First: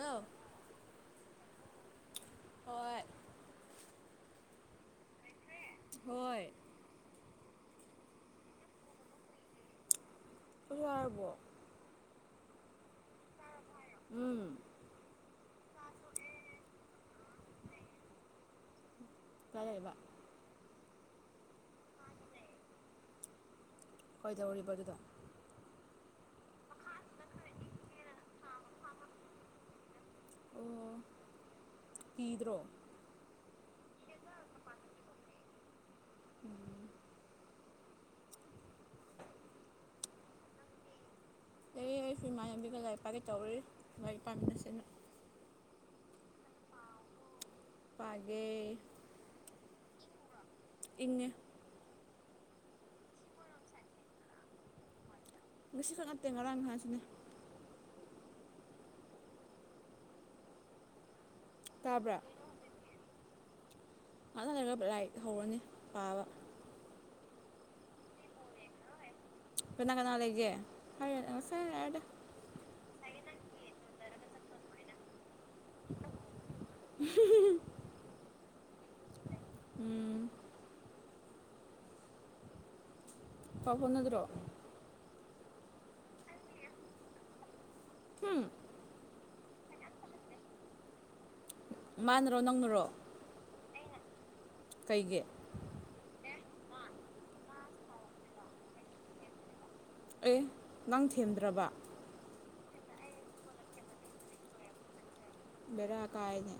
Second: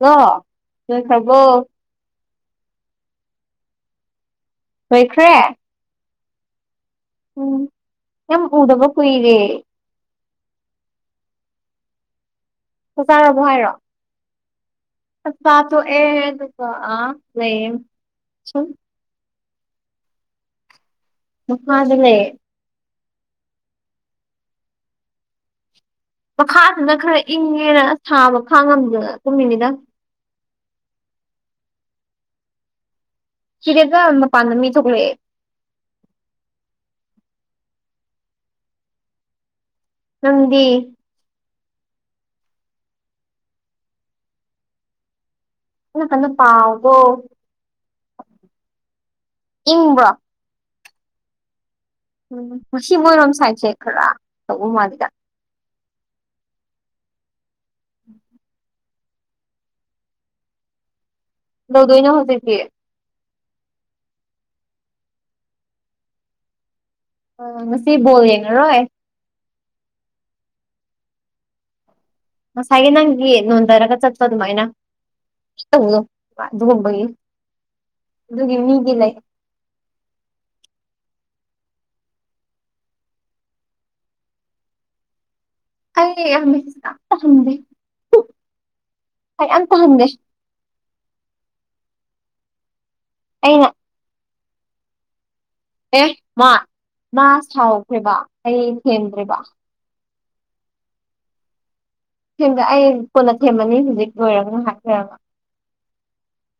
hello ꯂꯣꯏꯈꯥꯕꯣ ꯍꯣꯏ ꯂꯣꯏꯈ꯭ꯔꯦ ꯍꯣꯏ ꯎꯝ ꯅꯝ ꯎꯗꯕ ꯀꯨꯏꯔꯦ ꯌꯥꯛꯌꯥꯔꯕꯣ ꯆꯥꯛ ꯆꯥꯔꯕꯣ ꯍꯥꯏꯔꯣ ꯎꯝ ꯆꯥꯛꯆꯥ ꯇꯣꯛꯑꯦ ꯑꯗꯨꯒ ꯑꯥ ꯂꯩꯌꯦ ꯁꯨꯝ ꯀꯥꯏ ꯂꯩꯕ ꯃꯈꯥ ꯗ ꯂꯩꯌꯦ ꯀꯩꯗꯧꯔꯤꯕ ꯑꯗꯨꯗ ꯃꯈꯥꯗꯅ ꯈꯔ ꯏꯪꯉꯦꯅ ꯑꯁ ꯁꯥꯕ ꯈꯥꯉꯝꯗꯅ ꯀꯨꯝꯃꯤꯅꯤꯗ ꯑꯣ ꯀꯤꯗ꯭ꯔꯣ ꯁꯤꯗꯒ ꯃꯄꯥꯟꯗ ꯃꯤ ꯊꯣꯛꯂꯑꯦ ꯎꯝ ꯅꯪꯗꯤ ꯂꯩꯌꯦ ꯑꯩꯁꯨ ꯏꯃꯥꯌꯕꯤꯒ ꯂꯥꯏ ꯄꯥꯒꯦ ꯇꯧꯔꯤ ꯂꯥꯏ ꯄꯥꯃꯤꯟꯅꯁꯦꯅ ꯑꯩꯅ ꯀꯟꯗ ꯑꯗꯨꯝ ꯄꯥꯎꯀꯣ ꯄꯥꯒꯦ ꯏꯪꯕ꯭ꯔꯣ ꯏꯪꯉꯦ ꯎꯝ ꯉꯁꯤ ꯃꯣꯏꯔꯣꯝ ꯁꯥꯏꯠꯁꯦ ꯈꯔꯥ ꯇꯧꯕ ꯃꯥꯜꯂꯤꯗ ꯉꯁꯤꯈꯛ ꯅꯠꯇꯦ ꯉꯔꯥꯡ ꯉꯍꯥꯡꯁꯨꯅꯦ ꯀꯗꯧꯗꯣꯏꯅ ꯇꯥꯕ꯭ꯔꯥ ꯍꯧꯖꯤꯛꯇꯤ ꯉꯥꯠꯇꯪ ꯂꯩꯔꯒ ꯄꯥ ꯂꯥꯏꯔꯤꯛ ꯍꯧꯔꯅꯤ ꯄꯥꯕ ꯑꯥ ꯉꯁꯤ ꯕꯣꯜ ꯌꯦꯡꯉꯔꯣꯏ ꯀꯅꯥ ꯀꯅꯥ ꯂꯩꯒꯦ ꯐꯥꯏꯔꯦꯜ ꯉꯁꯥꯏ ꯂꯥꯛꯑꯦꯗ ꯉꯁꯥꯏꯒꯤ ꯅꯪꯒꯤ ꯅꯣꯟꯗꯔꯒ ꯆꯠꯄ ꯑꯗꯨꯃꯥꯏꯅ ꯇꯧꯅꯣꯕ ꯑꯗꯨꯒꯨꯝꯕꯒꯤ ꯑꯗꯨꯒꯤ ꯃꯤꯒꯤ ꯂꯩ ꯎꯝ ꯄꯥꯎ ꯐꯥꯎꯅꯗ꯭ꯔꯣ ꯑꯩ ꯌꯥꯝ ꯃꯦꯁꯦꯁꯇ ꯑꯍꯟꯗꯦ ꯍꯨꯝ ꯑꯩ ꯑꯝꯇ ꯍꯟꯗꯦ ꯃꯅꯔꯣ ꯅꯪꯅꯔꯣ ꯑꯩꯅ ꯀꯩꯒꯤ ꯑꯦ ꯃꯥ ꯃꯥ ꯁꯥꯎꯈ꯭ꯔꯦꯕ ꯑꯩ ꯊꯦꯝꯗ꯭ꯔꯦꯕ ꯑꯦ ꯅꯪ ꯊꯦꯝꯗ꯭ꯔꯕꯥ [unintelligible] ꯑꯩ ꯀꯣꯟꯅ ꯊꯦꯝꯃꯅꯤ ꯍꯧꯖꯤꯛ ꯂꯣꯏꯔꯒ ꯉꯥꯏꯍꯥꯛ ꯂꯩꯔꯒ ꯚꯦꯔꯥ ꯀꯥꯏꯅꯦ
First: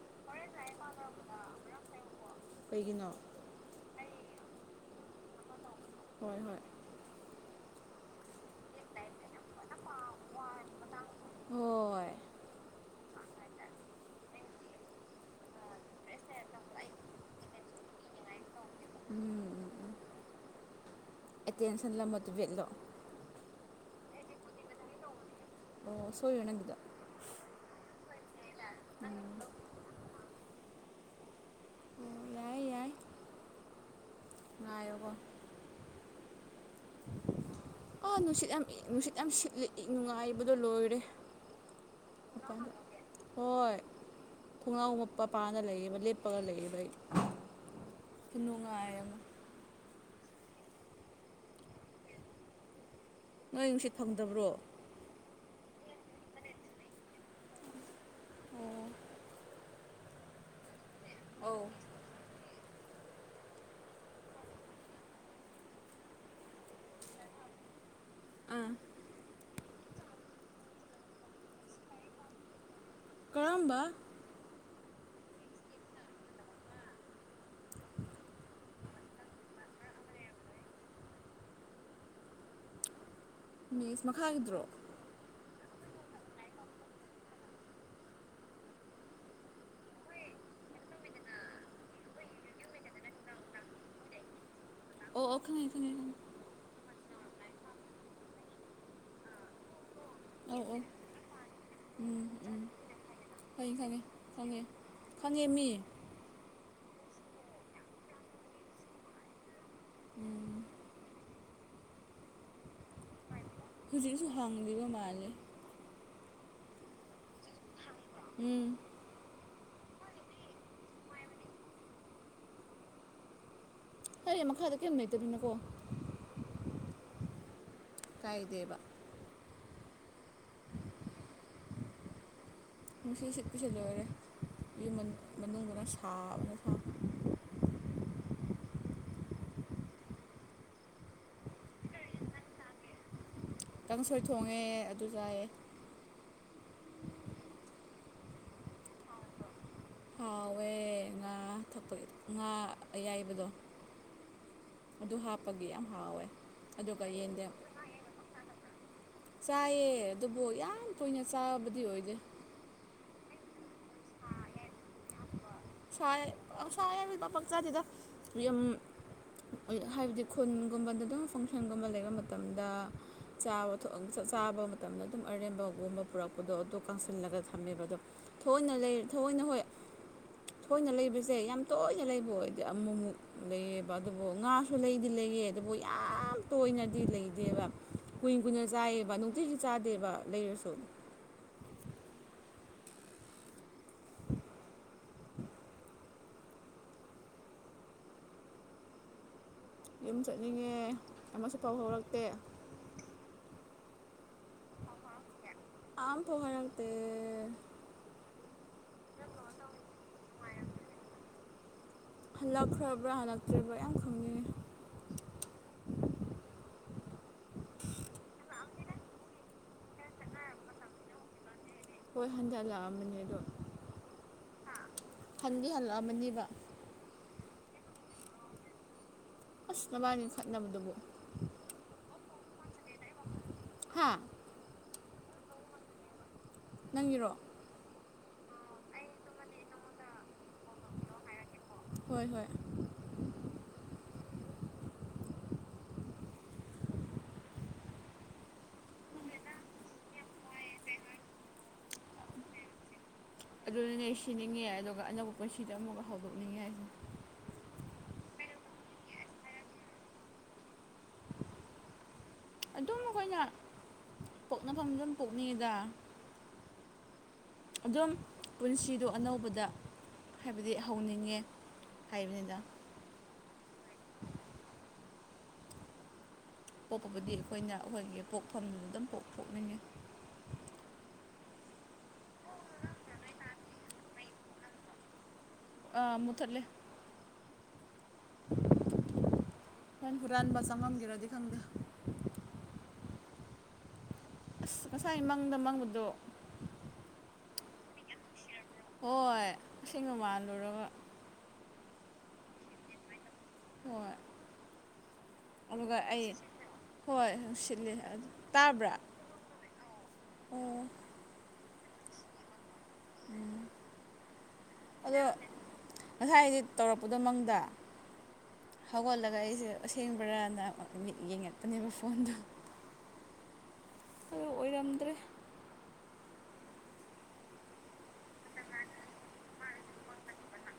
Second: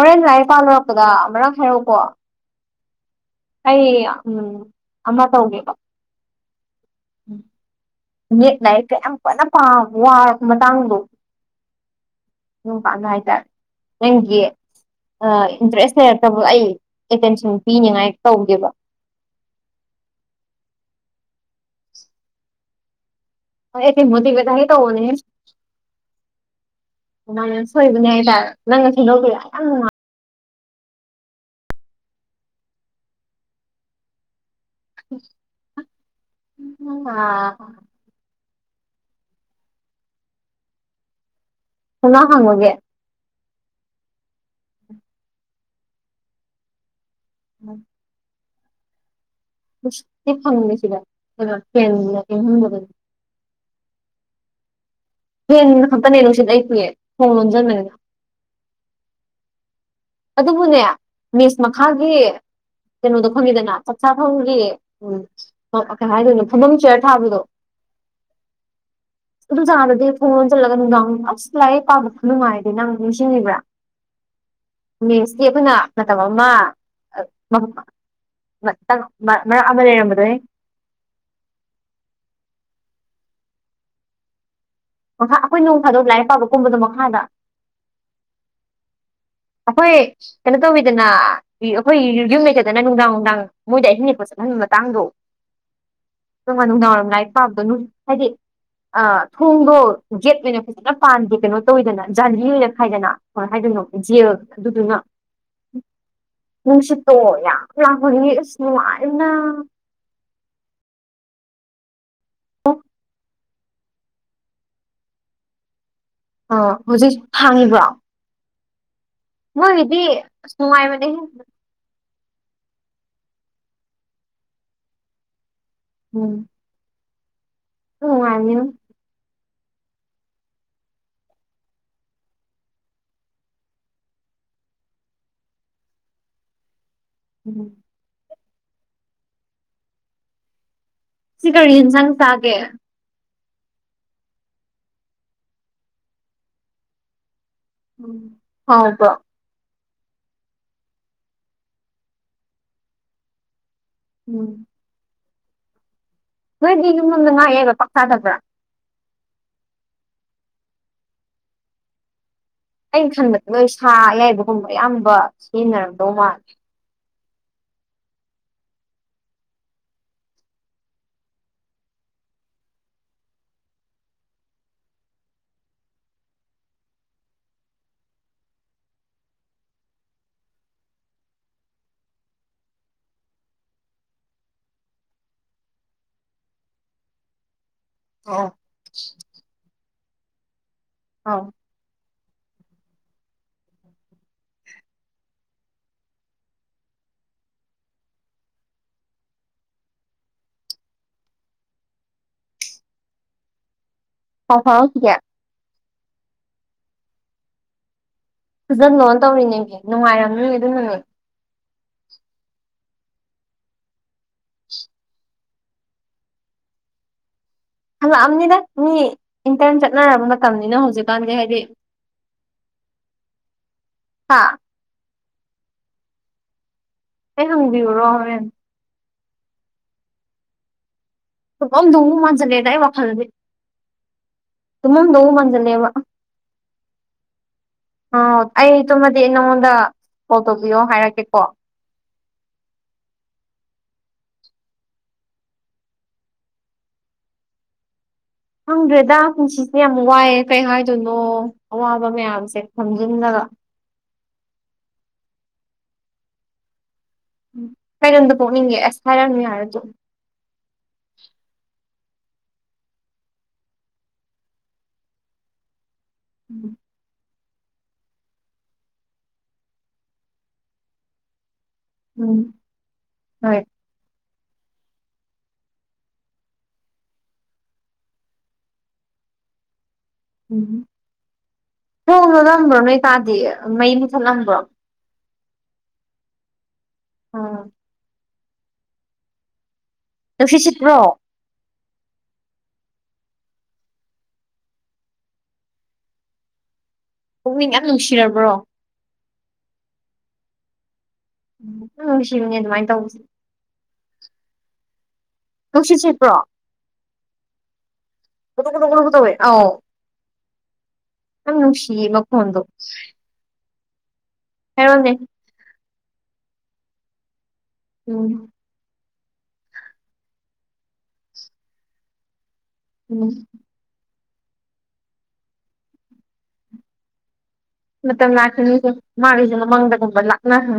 ꯍꯧꯔꯦꯟ ꯂꯥꯏꯔꯤꯛ ꯄꯥꯂꯣꯢꯔꯛꯄꯗ ꯃꯔꯜ ꯍꯥꯏꯔꯛꯎꯀꯣ ꯀꯩꯒꯤꯅꯣ ꯑꯩ ꯎꯝ ꯑꯃꯥ ꯇꯧꯒꯦꯕ ꯍꯣꯏ ꯍꯣꯏ [inaudible] ꯌꯦꯛ ꯂꯥꯢꯔꯤꯛꯀ ꯌꯥꯝ ꯀꯅꯥ ꯄꯥꯝꯕꯗ ꯋꯥꯔꯕ ꯃꯇꯥꯡꯗꯣ ꯍꯣꯏ ꯌꯨꯝ [unintelligible] ꯍꯥꯏꯇꯥꯔꯦ ꯅꯪꯒꯤ ꯏꯟꯇꯔꯦꯁ ꯂꯩꯔꯛꯇꯕ ꯑꯩ ꯑꯟꯇꯦꯟꯁꯟ ꯄꯤꯅꯤꯉꯥꯏ ꯇꯧꯒꯦꯕ [inaudible] ꯑꯦꯇꯦꯟꯁꯟꯂ [unintelligible] [unintelligible] ꯑꯣ ꯁꯣꯢꯔꯣ ꯅꯪꯒꯤꯗꯣ ꯁꯣꯏꯕꯅꯦ ꯍꯥꯏꯇꯥꯔꯦ ꯅꯪꯅ ꯁꯦꯝꯗꯣꯛꯄꯤꯔ ꯌꯥꯝ ꯅꯨꯡꯉꯥꯏ ꯑꯣ ꯌꯥꯏ ꯌꯥꯏ ꯉꯥꯏꯌꯣꯀꯣ [unintelligible] ꯑꯥ ꯅꯨꯡꯁꯤꯠ ꯌꯥꯝ ꯏ ꯅꯨꯡꯁꯤꯠ ꯌꯥꯝ ꯁꯤꯠꯂꯦ [unintelligible] ꯂꯣꯏꯔꯦ ꯃꯄꯥꯟꯗ [unintelligible] ꯍꯣꯏ [unintelligible] ꯂꯩꯌꯦꯕ ꯂꯦꯞꯄꯒ ꯂꯩꯌꯦꯕ ꯑꯩ [inaudible] ꯈꯨꯅꯨꯡꯉꯥꯏ ꯑꯃꯥ [inaudible] ꯅꯣꯏ ꯅꯨꯡꯁꯤꯠ ꯐꯪꯗꯥꯕ꯭ꯔꯣ ꯐꯦꯟ ꯈꯛꯇꯅꯦ ꯅꯨꯡꯁꯤꯠ ꯂꯩꯇꯤꯌꯦ ꯊꯣꯡ ꯂꯣꯝꯁꯤꯟꯕꯅꯤꯅ ꯑꯣ ꯑꯗꯨꯕꯨꯅꯦ ꯃꯦꯁ ꯑꯧ ꯃꯈꯥꯒꯤ ꯀꯩꯅꯣꯗꯣ ꯈꯪꯉꯤꯗꯅ ꯆꯥꯛ ꯆꯥ ꯐꯝꯒꯤ ꯎꯝ ꯀꯩ ꯍꯥꯏꯗꯣꯏꯅꯣ ꯐꯝꯕꯝ ꯆꯤꯌꯔ ꯊꯥꯕꯗꯣ [inaudible] ꯑꯗꯨꯖꯥꯗꯨꯗꯤ ꯊꯣꯡ ꯂꯣꯟ ꯖꯜꯂꯒ ꯅꯨꯡꯗꯥꯡ ꯑꯁ ꯂꯥꯏꯔꯤꯛ ꯄꯥꯕ ꯈꯨꯅꯨꯡꯉꯥꯏꯗꯤ ꯅꯪ ꯅꯤꯡꯁꯤꯡꯉꯤꯕ꯭ꯔꯥ ꯀꯔꯝꯕ ꯃꯦꯁꯀꯤ ꯑꯩꯈꯣꯏꯅ ꯃꯇꯝ ꯑꯃꯥ ꯃꯔꯛ ꯑꯃꯥ ꯂꯩꯔꯝꯕꯗꯨ ꯍꯦ ꯃꯦꯁ ꯃꯈꯥꯒꯤꯗ꯭ꯔꯣ ꯃꯈꯥ ꯑꯈꯣꯏ ꯅꯣꯡꯐꯗꯣꯛ ꯂꯥꯏꯔꯤꯛ ꯄꯥꯕꯀꯨꯝꯕꯗꯣ ꯃꯈꯥꯗ ꯑꯩꯈꯣꯏ ꯀꯩꯅꯣ ꯇꯧꯋꯤꯗꯅꯥ ꯑꯩꯈꯣꯏ ꯌꯨꯝ ꯂꯩꯇꯗꯅꯥ ꯅꯨꯡꯗꯥꯡ ꯅꯨꯡꯗꯥꯡ ꯃꯣꯏꯗꯥ ꯑꯍꯤꯡ ꯂꯦꯛꯄꯥ ꯆꯠꯍꯟꯕꯥ ꯃꯇꯥꯡꯗꯣ ꯑꯣ ꯑꯣ ꯈꯪꯉꯦ ꯈꯪꯉꯦ [unintelligible] ꯅꯨꯡꯗꯥꯡ ꯋꯥꯏꯔꯝ ꯂꯥꯏꯔꯤꯛ ꯄꯥꯕꯗꯣ ꯍꯥꯏꯗꯤ ꯑꯥ ꯊꯣꯡꯗꯣ ꯒꯦꯠ ꯑꯣꯏꯅ ꯑꯧ ꯑꯧ ꯐꯖꯅ ꯄꯥꯟꯗꯦ ꯀꯩꯅꯣ ꯇꯧꯋꯤꯗꯅ ꯎꯝ ꯖꯥꯟꯂꯤ ꯎꯝ ꯑꯣꯏꯅ ꯈꯥꯏꯗꯅꯥ ꯀꯃꯥꯏ ꯈꯪꯉꯦ ꯍꯥꯏꯗꯣꯏꯅꯣ ꯈꯪꯉꯦ ꯖꯦꯜ ꯈꯪꯉꯦ ꯑꯗꯨꯗꯨꯅꯥ ꯈꯪꯉꯦ ꯃꯤ ꯅꯨꯡꯁꯤꯠꯇꯣ ꯌꯥꯝ ꯂꯥꯛꯄꯒꯤꯅꯦ ꯑꯁ ꯅꯨꯡꯉꯥꯏꯕꯅ ꯎꯝ [inaudible] ꯍꯧꯖꯤꯛꯁꯨ ꯍꯥꯡꯂꯤꯕ ꯃꯥꯂꯦ ꯑꯥ ꯍꯧꯖꯤꯛ ꯍꯥꯡꯉꯤꯕ꯭ꯔꯣ ꯎꯝ ꯃꯣꯏꯒꯤꯗꯤ ꯑꯁ ꯅꯨꯉꯥꯏꯕꯅꯦ ꯍꯦ [unintelligible] ꯃꯈꯥꯗ ꯀꯤꯝ ꯂꯩꯇꯕꯅꯤꯅꯀꯣ ꯎꯝ ꯅꯨꯡꯉꯥꯏꯕꯅꯤ ꯀꯥꯏꯗꯦꯕ ꯅꯨꯡꯁꯤꯠ ꯁꯤꯠꯄꯁꯦ ꯂꯣꯏꯔꯦ ꯌꯨꯝ ꯃꯅꯨꯡꯗꯅ ꯁꯥꯕꯅ ꯀꯣ ꯎꯝ ꯉꯁꯤ ꯀꯔꯤ ꯏꯟꯁꯥꯡ ꯆꯥꯒꯦ ꯀꯥꯡꯁꯣꯏ ꯊꯣꯡꯉꯦ ꯑꯗꯨ ꯆꯥꯏꯌꯦ ꯎꯝ ꯍꯥꯎꯕ꯭ꯔꯣ ꯍꯥꯎꯋꯦ ꯉꯥ ꯊꯥꯛꯄꯒꯤ ꯉꯥ ꯑꯌꯥꯏꯕꯗꯣ ꯎꯝ ꯑꯗꯨ ꯍꯥꯞꯄꯒꯤ ꯌꯥꯝ ꯍꯥꯎꯋꯦ ꯅꯣꯏꯗꯤ ꯑꯗꯨꯒ ꯌꯨꯝ ꯂꯣꯝꯗ ꯉꯥ ꯌꯦꯟꯗꯦꯝ ꯑꯌꯥꯏꯕ ꯄꯥꯛ ꯆꯥꯗꯕ꯭ꯔꯥ ꯆꯥꯏꯌꯦ ꯑꯗꯨꯕꯨ ꯌꯥꯝ ꯇꯣꯏꯅ ꯆꯥꯕꯗꯤ ꯑꯣꯏꯗꯦ ꯑꯩꯅ ꯈꯟꯕꯗ ꯅꯣꯏ ꯁꯥ ꯑꯌꯥꯏꯕꯒꯨꯝꯕ ꯑꯌꯥꯝꯕ ꯁꯥ ꯁꯤꯖꯤꯟꯅꯔꯝꯗꯧ ꯃꯥꯜꯂꯦ ꯁꯥ ꯑꯌꯥꯏꯕꯗꯤ ꯄꯥꯛ ꯄꯥꯛ ꯆꯥꯗꯦꯗ ꯌꯨꯝ ꯍꯥꯏꯕꯗꯤ ꯈꯨꯟꯒꯨꯝꯕꯗ ꯑꯗꯨꯝ ꯐꯪꯁꯟꯒꯨꯝꯕ ꯂꯩꯕ ꯃꯇꯝꯗ ꯆꯥ ꯊꯣꯛ ꯆꯥꯕ ꯃꯇꯝꯗ ꯑꯗꯨꯝ ꯑꯔꯦꯝꯕꯒꯨꯝꯕ ꯄꯨꯔꯛꯄꯗꯣ ꯑꯗꯨ ꯀꯪꯁꯤꯜꯂꯒ ꯊꯝꯃꯦꯕ ꯑꯗꯨꯝ ꯊꯑꯣꯏꯅ ꯂꯩꯔ ꯊꯑꯣꯏꯅ ꯍꯣꯏ ꯊꯑꯣꯏꯅ ꯂꯩꯕꯁꯦ ꯌꯥꯝ ꯇꯣꯏꯅ ꯂꯩꯕ ꯑꯣꯏꯗꯦ ꯑꯃꯨꯃꯨꯛ ꯂꯩꯌꯦꯕ ꯑꯗꯨꯕꯨ ꯉꯥ ꯁꯨ ꯂꯩꯗꯤ ꯂꯩꯌꯦ ꯑꯗꯨꯕꯨ ꯌꯥꯝ ꯇꯣꯏꯅꯗꯤ ꯂꯩꯗꯦꯕ ꯀꯨꯏꯅ ꯑꯧ ꯀꯨꯏꯅ ꯆꯥꯏꯌꯦꯕ ꯅꯨꯡꯇꯤꯒꯤ ꯆꯥꯗꯦꯕ ꯂꯩꯔꯁꯨ ꯍꯥꯎ ꯌꯨꯝ ꯆꯠꯅꯤꯡꯉꯦ ꯑꯃꯁꯨ ꯄꯥꯎ ꯐꯥꯎꯔꯛꯇꯦ ꯄꯥꯎ ꯐꯥꯎꯔꯛꯈꯤꯗꯦ ꯑꯝ ꯐꯥꯎ ꯍꯥꯏꯔꯛꯇꯦ ꯐꯖꯟꯂꯣꯟ ꯇꯧꯔꯤꯉꯩ ꯅꯨꯡꯉꯥꯏꯔꯝꯅꯤ ꯑꯗꯨꯅꯅꯦ ꯍꯜꯂꯛꯈ꯭ꯔꯕ꯭ꯔꯥ ꯍꯜꯂꯛꯇꯔꯤꯕ꯭ꯔꯥ ꯌꯥꯝ ꯈꯪꯅꯤꯡꯉꯦ [inaudible] ꯍꯜꯂꯛꯑꯝꯅꯤꯗ ꯃꯤ ꯏꯟꯇꯔꯟ ꯆꯠꯅꯔ ꯃꯇꯝꯅꯤꯅ ꯍꯧꯖꯤꯛꯀꯥꯟꯗꯤ ꯍꯥꯏꯗꯤ ꯍꯣꯏ ꯍꯟꯗꯛ ꯂꯥꯛꯑꯝꯕꯅꯤ ꯑꯗꯣ ꯍꯥꯥ ꯍꯟꯗꯤ ꯍꯜꯂꯛꯑꯃꯅꯦꯕ ꯑꯩ ꯍꯪꯕꯤꯌꯨꯔꯣ ꯍꯣꯔꯦꯟ ꯑꯁ ꯅꯕꯥꯟꯅꯤ ꯈꯠꯅꯕꯗꯨꯕꯨ ꯇꯨꯝꯃꯝꯗꯧꯕꯨ ꯃꯥꯟꯖꯤꯜꯂꯛ ꯑꯦꯂꯦꯗ ꯑꯩ ꯋꯥꯈꯜꯗꯗꯤ ꯍꯥ ꯇꯨꯝꯃꯝꯗꯧ ꯃꯥꯟꯁꯤꯜꯂꯦꯕ ꯅꯪꯒꯤꯔꯣ ꯑꯥ ꯑꯩ ꯇꯨꯝꯃꯗꯤ ꯑꯩ ꯅꯪꯉꯣꯟꯗ ꯀꯣꯜ ꯇꯧꯕꯤꯌꯣ ꯍꯥꯏꯔꯛꯀꯦ ꯀꯣ ꯍꯣꯏ ꯍꯣꯏ ꯈꯪꯗ꯭ꯔꯦꯗ ꯄꯨꯟꯁꯤꯁꯦ ꯌꯥꯝ ꯋꯥꯏꯑꯦ ꯀꯩ ꯍꯥꯏꯗꯣꯏꯅꯣ ꯑꯋꯥꯕ ꯃꯌꯥꯝꯁꯦ ꯊꯝꯖꯤꯟꯅꯕ ꯑꯗꯨꯅꯅꯦ ꯁꯤꯅꯤꯡꯉꯦ ꯑꯗꯨꯒ ꯑꯅꯧꯕ ꯄꯨꯟꯁꯤꯗ ꯑꯃꯨꯛꯀ ꯍꯧꯗꯣꯛꯅꯤꯡꯉꯦ ꯍꯥꯏꯁꯤꯅꯤ ꯀꯩ ꯂꯝꯗ ꯄꯣꯛꯅꯤꯡꯒꯦ ꯑꯁ ꯍꯥꯏꯔꯛꯑꯅꯨ ꯌꯥꯔꯦ ꯇꯣꯛ ꯑꯗꯨꯝ ꯑꯩꯈꯣꯏꯅ ꯄꯣꯛꯅꯐꯝꯗ ꯑꯗꯨꯝ ꯄꯣꯛꯅꯤꯡꯉꯤꯗ ꯎꯝ ꯑꯗꯨꯝ ꯄꯨꯟꯁꯤꯗꯣ ꯑꯅꯧꯕꯗ ꯍꯥꯏꯕꯗꯤ ꯍꯧꯅꯤꯡꯉꯦ ꯎꯝ ꯍꯥꯏꯕꯅꯤꯗ ꯍꯣꯏ ꯄꯣꯛꯄꯕꯨꯗꯤ ꯑꯩꯈꯣꯏꯅ ꯑꯩꯈꯣꯏꯒꯤ ꯄꯣꯛꯐꯝꯗꯨꯗ ꯑꯗꯨꯝ ꯄꯣꯛ ꯄꯣꯛꯅꯤꯡꯉꯦ ꯎꯝ ꯍꯨꯝ ꯊꯣꯡ ꯂꯣꯜꯂꯝꯕ꯭ꯔꯣ ꯅꯣꯏ ꯀꯥꯗꯤ ꯃꯩ ꯃꯨꯊꯠꯂꯝꯕ꯭ꯔꯣ ꯑꯥ ꯃꯨꯊꯠꯂꯦ [unintelligible] ꯁꯟ ꯍꯨꯔꯥꯟꯕ ꯅꯨꯡꯁꯤꯠ ꯁꯤꯠꯄ꯭ꯔꯣ ꯆꯪꯉꯝꯒꯦꯔꯥꯗꯤ ꯈꯪꯗꯦ ꯑꯁ ꯉꯁꯥꯏ ꯃꯪꯗ ꯃꯪꯕꯗꯣ ꯄꯨꯛꯅꯤꯡ ꯌꯥꯝ ꯅꯨꯡꯁꯤꯔꯕ꯭ꯔꯣ ꯍꯣꯏ ꯑꯁꯦꯡꯕ ꯃꯥꯜꯂꯨꯔꯒ [unintelligible] ꯅꯨꯡꯁꯤꯕꯅꯦ ꯑꯗꯨꯃꯥꯏꯅ ꯇꯧꯕꯁꯦ ꯍꯣꯏ ꯑꯗꯨꯒ ꯅꯨꯡꯁꯤꯠ ꯑꯩ ꯁꯤꯠꯄ꯭ꯔꯣ ꯍꯣꯏ ꯁꯤꯜꯂꯦ ꯑꯗꯨ ꯒꯨꯗꯨꯛ ꯒꯨꯗꯨꯛ ꯇꯥꯕ꯭ꯔꯥ ꯒꯨꯗꯨꯛ ꯇꯧꯋꯦ ꯑꯧ ꯑꯣ ꯌꯥꯝ ꯅꯨꯡꯁꯤꯌꯦ ꯃꯈꯣꯜ ꯗꯣ ꯑꯗꯣ ꯉꯁꯥꯏꯗꯤ ꯇꯧꯔꯛꯄꯗꯣ ꯃꯪꯗ ꯎꯝ ꯍꯧꯒꯠꯂꯒ ꯑꯩꯁꯦ ꯑꯁꯦꯡꯕꯔꯥꯅ [unintelligible] ꯃꯤꯠ ꯌꯦꯡꯉꯛꯄꯅꯦꯕ ꯐꯣꯟꯗꯣ [unintelligible] ꯑꯗꯨ ꯑꯣꯏꯔꯝꯗ꯭ꯔꯦ ꯃꯇꯝ ꯂꯥꯛꯈꯤꯅꯤꯁꯦ ꯃꯥꯒꯤꯁꯨ ꯃꯃꯡꯗꯒꯨꯝꯕ ꯂꯥꯛꯅꯁꯅꯨ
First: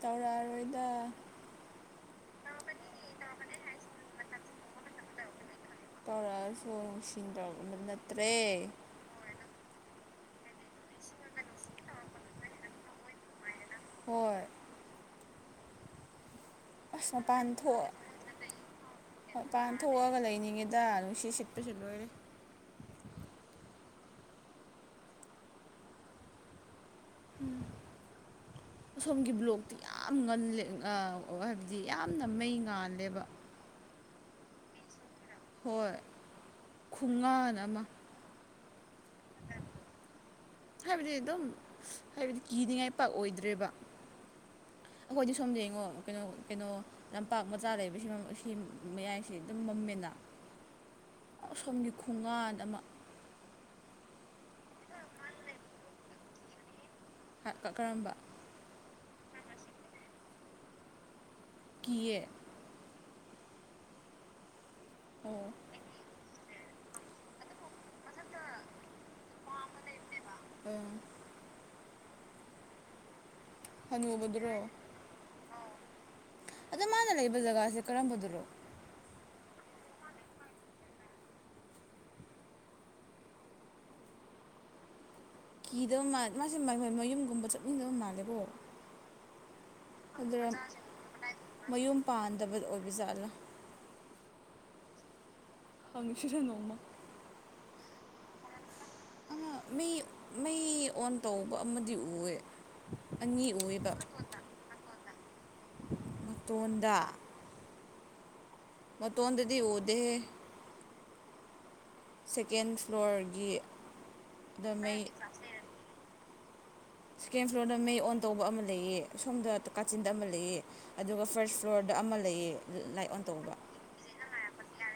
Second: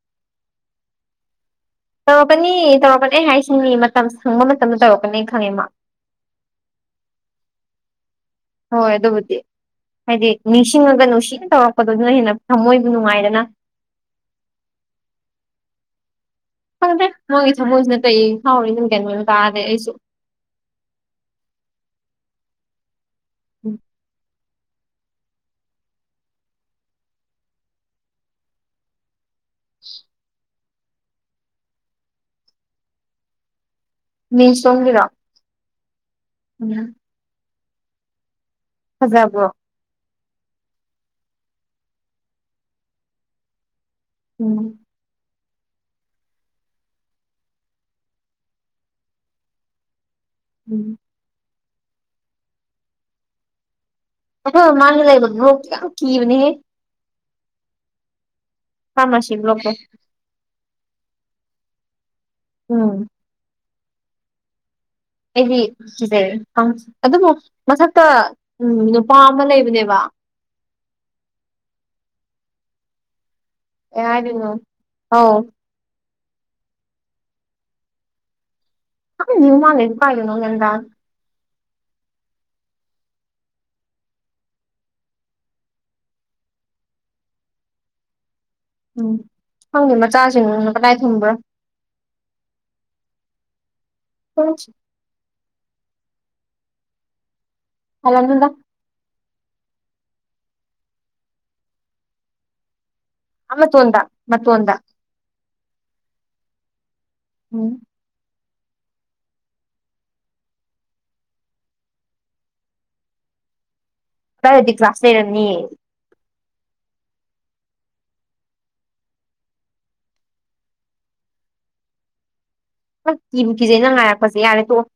ꯇꯧꯔꯛꯑꯔꯣꯏꯗ ꯇꯧꯔꯛꯀꯅꯤ ꯇꯧꯔꯛꯄꯅꯤ ꯑꯩ ꯍꯥꯏꯁꯤꯅꯤ ꯃꯇꯝ ꯁꯪꯕ ꯃꯇꯝꯗ ꯇꯧꯔꯛꯀꯅꯤ ꯈꯪꯉꯦ ꯃꯥ ꯇꯧꯔꯛꯑꯁꯨ ꯅꯨꯡꯁꯤꯡꯗꯧ ꯅꯠ ꯅꯠꯇ꯭ꯔꯦ ꯍꯣꯏ ꯑꯗꯨꯕꯨꯗꯤ ꯍꯥꯏꯗꯤ ꯅꯤꯡꯁꯤꯡꯉꯒ ꯅꯨꯡꯁꯤꯅ ꯇꯧꯔꯛꯄꯗꯗꯨꯅ ꯍꯦꯟꯅ ꯊꯃꯣꯏꯕꯨ ꯅꯨꯡꯉꯥꯏꯗꯅ ꯍꯣꯏ ꯈꯪꯗ꯭ꯔꯦ ꯑꯁ ꯃꯄꯥꯟ ꯃꯣꯏꯒꯤ ꯊꯣꯛ ꯊꯃꯣꯏꯁꯤꯅ ꯀꯩ ꯐꯥꯎꯔꯤꯅꯣ ꯒ꯭ꯌꯥꯟ ꯃꯦꯟ ꯇꯥꯗꯦ ꯃꯄꯥꯟ ꯑꯩꯁꯨ ꯊꯣꯛꯑꯒ ꯂꯩꯅꯤꯡꯉꯦ ꯗ ꯅꯨꯡ ꯁꯤꯠꯄ ꯁꯤ ꯂꯣꯏꯔꯦ ꯎꯝ ꯑꯁꯣꯝꯒꯤ ꯕ꯭ꯂꯣꯛꯇꯤ ꯌꯥꯝ ꯉꯜꯂꯦ ꯑꯥ ꯍꯥꯏꯕꯗꯤ ꯌꯥꯝꯅ ꯃꯩ ꯉꯥꯜꯂꯦꯕ ꯃꯦꯁ ꯂꯣꯝꯒꯤꯔꯣ ꯍꯣꯏ [unintelligible] ꯈꯨꯉꯥꯟ ꯑꯃ ꯐꯖꯕ꯭ꯔꯣ ꯍꯥꯏꯕꯗꯤ ꯑꯗꯨꯝ ꯍꯥꯏꯕꯗꯤ ꯀꯤꯅꯤꯡꯉꯥꯏ ꯄꯥꯛ ꯑꯣꯏꯗ꯭ꯔꯦꯕ ꯎꯝ ꯑꯩꯈꯣꯏꯗꯤ ꯁꯣꯝꯗ ꯌꯦꯡꯉꯣ ꯀꯩꯅꯣ ꯀꯩꯅꯣ ꯂꯝꯄꯥꯛ ꯃꯆꯥ ꯂꯩꯕꯁꯤ [unintelligible] ꯁꯤ ꯃꯌꯥꯏꯁꯤ ꯑꯗꯨꯝ ꯃꯝꯃꯦꯅ ꯎꯝ ꯑꯁꯣꯝꯒꯤ ꯈꯨꯉꯥꯟ ꯑꯃ ꯑꯈꯣꯏ ꯃꯃꯥꯡꯒꯤ ꯂꯩꯕ ꯕ꯭ꯂꯣꯛꯇꯣ ꯌꯥꯝ ꯀꯤꯕꯅꯤꯍꯦ ꯀꯥ ꯀ ꯀꯔꯝꯕ ꯐꯥꯔꯃꯥꯁꯤ ꯕ꯭ꯂꯣꯛꯇꯣ ꯀꯤꯌꯦ ꯎꯝ ꯑꯣ ꯑꯩꯗꯤ ꯀꯤꯖꯩ ꯑꯗꯨꯕꯨ ꯃꯊꯛꯇ ꯅꯨꯄꯥ ꯑꯃ ꯂꯩꯕꯅꯦꯕ ꯎꯝ ꯀꯩ ꯍꯅꯨꯕꯗꯨꯔꯣ ꯍꯥꯏꯗꯣꯏꯅꯣ ꯑꯧ ꯑꯗꯣ ꯃꯥꯅ ꯂꯩꯕ ꯖꯒꯥꯁꯦ ꯀꯔꯝꯕꯗꯔꯣ ꯈꯪꯗꯦ ꯃꯥꯅ ꯂꯩꯁꯦ ꯀꯥꯏꯗꯅꯣ ꯒ꯭ꯌꯥꯟ ꯇꯗꯦ ꯀꯤꯗꯕ ꯃꯥꯜ ꯃꯥ ꯃꯥꯁꯦ ꯃꯌꯨꯝꯒꯨꯝꯕ ꯆꯠꯅꯤꯡꯗꯕ ꯃꯥꯜꯂꯦꯕꯣ ꯎꯝ ꯈꯪꯗꯦ ꯃꯆꯥꯁꯤꯡꯅ ꯀꯗꯥꯏ ꯊꯝꯕ꯭ꯔꯥ ꯃꯌꯨꯝ ꯄꯥꯟꯗꯕꯗ ꯑꯣꯏꯕꯖꯥꯠꯂꯥ [unintelligible] ꯍꯪꯁꯤꯔ ꯅꯣꯡꯃꯥ [unintelligible] ꯃꯤ ꯃꯩ ꯑꯣꯟ ꯇꯧꯕ ꯑꯃꯗꯤ ꯎꯋꯦ ꯑꯅꯤ ꯑꯣꯏꯕ ꯇꯣꯟꯗ ꯃꯇꯣꯟꯗ ꯎꯝ ꯃꯇꯣꯟꯗꯗꯤ ꯎꯗꯦꯍꯦ ꯁꯦꯀꯦꯟ ꯐ꯭ꯂꯣꯔꯒꯤ ꯑꯗꯥꯏꯗꯤ ꯗ ꯀ꯭ꯂꯥꯁ ꯃꯩ ꯂꯩꯔꯝꯅꯤ ꯁꯦꯀꯦꯟ ꯐ꯭ꯂꯣꯔꯗ ꯃꯩ ꯑꯣꯟ ꯇꯧꯕ ꯑꯃ ꯂꯩꯌꯦ ꯑꯁꯣꯝꯗ ꯀꯥꯆꯤꯟꯗ ꯑꯃ ꯂꯩꯌꯦ ꯑꯗꯨꯒ ꯐꯥꯔꯁꯠ ꯐ꯭ꯂꯣꯔꯗ ꯑꯃ ꯂꯩꯌꯦ ꯂꯥꯏꯠ ꯑꯁ ꯑꯣꯟ ꯀꯤꯕꯨ ꯇꯧꯕ ꯀꯤꯖꯩ ꯅꯪ ꯍꯥꯏꯔꯛꯄꯁꯦ ꯌꯥꯔꯦ ꯇꯣꯛꯑꯣ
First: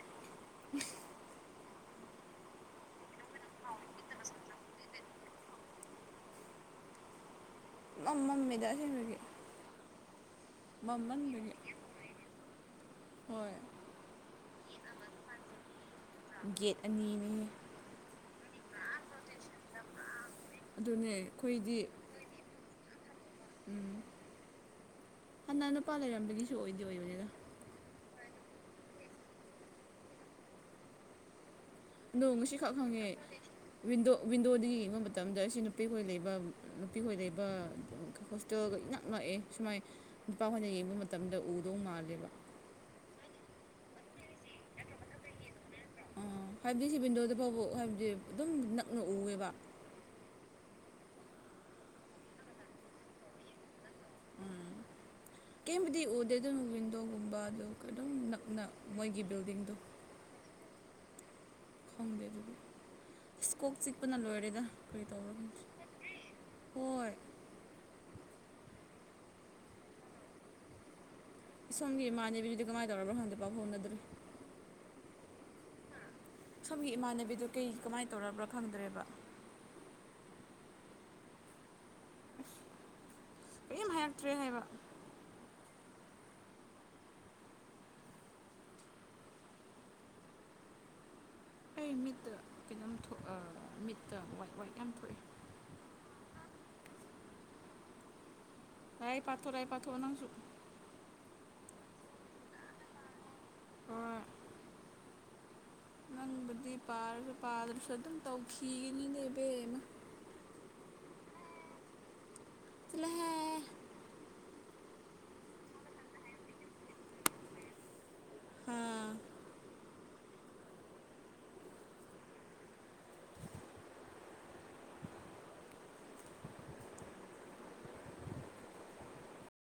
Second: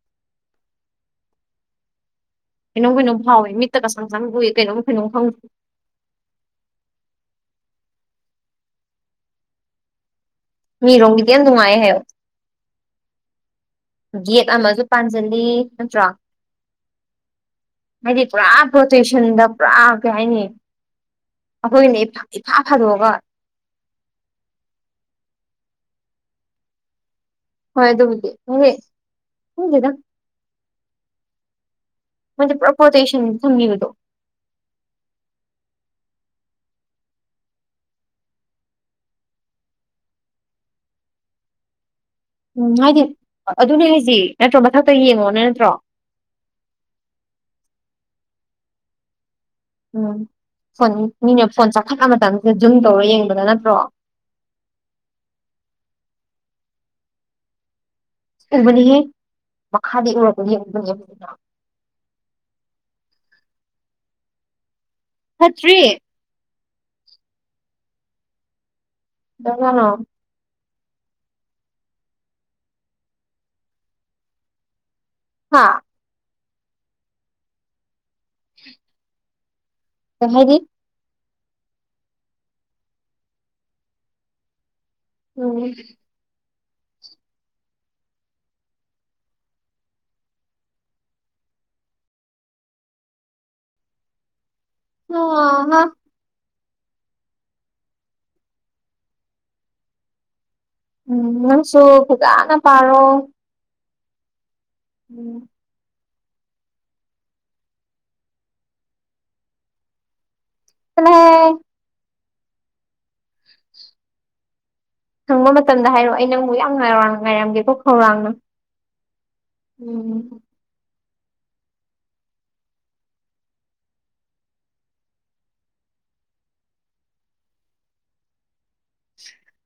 ꯀꯩꯅꯣꯝ ꯀꯩꯅꯣꯝ ꯐꯥꯎꯋꯦ ꯃꯤꯠꯇ ꯀꯁꯪꯁꯪ ꯎꯏ ꯀꯩꯅꯣꯝ ꯀꯩꯅꯣꯝ ꯈꯪꯗꯦ ꯃꯝ ꯃꯝꯃꯤꯗꯥ ꯑꯁꯤꯡꯕꯒꯤ ꯃꯤꯔꯣꯝꯒꯤꯗꯤ ꯌꯥꯝ ꯅꯨꯡꯉꯥꯏꯌꯦ ꯍꯥꯏꯌꯣ ꯍꯣꯏ ꯒꯦꯠ ꯑꯃꯁꯨ ꯄꯥꯟꯖꯤꯜꯂꯤ ꯅꯠꯇ꯭ꯔꯣ ꯒꯦꯠ ꯑꯅꯤꯅꯤꯍꯦ ꯍꯥꯏꯗꯤ ꯄꯨꯔꯥ ꯄꯣꯇꯦꯁꯟꯗ ꯄꯨꯔꯥ ꯀꯩ ꯍꯥꯏꯅꯤ ꯑꯦ ꯑꯩꯈꯣꯏꯗꯤ ꯏꯐ ꯐꯥꯗꯣꯛꯑꯒ ꯎꯝ ꯍꯥꯟꯅ ꯅꯨꯄꯥ ꯂꯩꯔꯝꯕꯝꯕꯒꯤꯁꯨ ꯑꯣꯏꯗꯤ ꯑꯣꯏꯕꯅꯤꯗ ꯍꯣꯏ ꯑꯗꯨꯕꯨꯗꯤ ꯍꯣꯏ ꯈꯪꯗꯦꯗ ꯅꯣꯡ ꯉꯁꯤ ꯃꯣꯏꯗꯤ ꯄꯨꯔꯥ ꯈꯛ ꯈꯪꯉꯦ ꯄ꯭ꯔꯣꯇꯦꯛꯁꯟ ꯊꯝꯕꯤꯕꯗꯣ ꯋꯤꯟꯗꯣ ꯋꯤꯟꯗꯣꯗꯩ ꯌꯦꯡꯕ ꯃꯇꯝꯗ ꯑꯁꯤ ꯅꯨꯄꯤꯈꯣꯏ ꯂꯩꯕ ꯅꯨꯄꯤꯈꯣꯏ ꯂꯩꯕ ꯍꯣꯁꯇꯦꯜꯒ ꯏꯛ ꯅꯛꯑꯦ ꯁꯨꯃꯥꯏ ꯅꯨꯄꯥꯈꯣꯏꯅ ꯌꯦꯡꯕ ꯃꯇꯝꯗ ꯎꯗꯧ ꯃꯥꯜꯂꯦꯕ ꯎꯝ ꯍꯥꯏꯗꯤ ꯑꯗꯨꯅꯦ ꯍꯥꯏꯁꯦ ꯅꯠꯇ꯭ꯔꯣ ꯃꯊꯛꯇꯩ ꯌꯦꯡꯉꯣꯅꯦ ꯅꯠꯇ꯭ꯔꯣ ꯑꯣ ꯐꯥꯏꯚ ꯗꯤ ꯁꯤ ꯕꯤꯟꯗꯣꯗ ꯐꯥꯎꯕ ꯍꯥꯏꯕꯗꯤ ꯑꯗꯨꯝ ꯅꯛꯅ ꯎꯑꯦꯕ ꯎꯝ ꯐꯣꯟ ꯃꯤꯅ ꯐꯣꯟ ꯆꯥꯈꯠꯂ ꯃꯇꯝꯁꯤꯗ ꯖꯨꯝ ꯇꯧꯔ ꯌꯦꯡꯕꯗ ꯅꯠꯇ꯭ꯔꯣ ꯀꯩꯝꯕꯨꯗꯤ ꯎꯗꯦ ꯑꯗꯨꯅ ꯋꯤꯟꯗꯣꯒꯨꯝꯕ ꯑꯗꯨ ꯑꯗꯨꯝ ꯅꯛꯅ ꯃꯣꯏꯒꯤ ꯕꯤꯜꯗꯤꯡꯗꯣ ꯎ [unintelligible] ꯈꯪꯗꯦ ꯑꯗꯨꯗꯤ ꯏꯁ ꯀꯣꯛ ꯆꯤꯛꯄꯅ ꯂꯣꯏꯔꯦꯗ ꯀꯔꯤ ꯇꯧꯕꯔꯥ ꯈꯪꯗꯦ ꯐꯠꯇ꯭ꯔꯤ ꯍꯣꯏ ꯉ [unintelligible] ꯑꯁꯣꯝꯒꯤ ꯏꯃꯥꯟꯅꯕꯕꯤꯒꯤꯗꯤ ꯀꯃꯥꯏ ꯇꯧꯔꯕ꯭ꯔꯥ ꯈꯪꯗꯦ ꯄꯥꯎ ꯐꯥꯎꯅꯗ꯭ꯔꯔꯤ ꯍꯥꯥ ꯁꯣꯝꯒꯤ ꯏꯃꯥꯟꯅꯕꯤꯗꯨ ꯀꯩ ꯀꯃꯥꯏꯟ ꯇꯧꯔꯕ꯭ꯔꯥ ꯈꯪꯗ꯭ꯔꯦꯕ [unintelligible] ꯗꯤ ꯀ꯭ꯔꯤꯝ ꯍꯥꯏꯔꯛꯇ꯭ꯔꯦ ꯍꯥꯏꯕ ꯎꯝ ꯑꯩ ꯃꯤꯠꯇ ꯀꯩꯅꯣꯝ ꯊꯣꯛ ꯑꯥ ꯃꯤꯠꯇ ꯋꯥꯏꯠ ꯋꯥꯏꯠ ꯌꯥꯝ ꯊꯣꯛꯑꯦ [unintelligible] ꯂꯥꯢꯛ ꯄꯊꯣꯔꯛꯑꯦ ꯄꯊꯣꯛꯑꯣ ꯅꯪꯁꯨ ꯎꯝ ꯅꯪꯁꯨ ꯐꯖꯥꯅ ꯄꯥꯔꯣ ꯍꯣꯢ ꯎꯝ ꯅꯪꯕꯨꯗꯤ ꯄꯥꯔꯁꯨ ꯄꯥꯗ꯭ꯔꯁꯨ ꯑꯗꯨꯝ ꯇꯧꯈꯤꯒꯅꯤꯅꯦ ꯏꯕꯦꯝꯃ ꯆꯂꯍꯦ ꯆꯂꯍꯦ ꯁꯪꯕ ꯃꯇꯝꯗ ꯍꯥꯏꯔꯣꯑꯣ ꯑꯩ ꯅꯪꯕꯨ ꯌꯥꯝ ꯉꯥꯢꯔꯝ ꯉꯥꯏꯔꯝꯒꯦꯀꯣ ꯈꯧꯔꯥꯡꯅ ꯎꯝ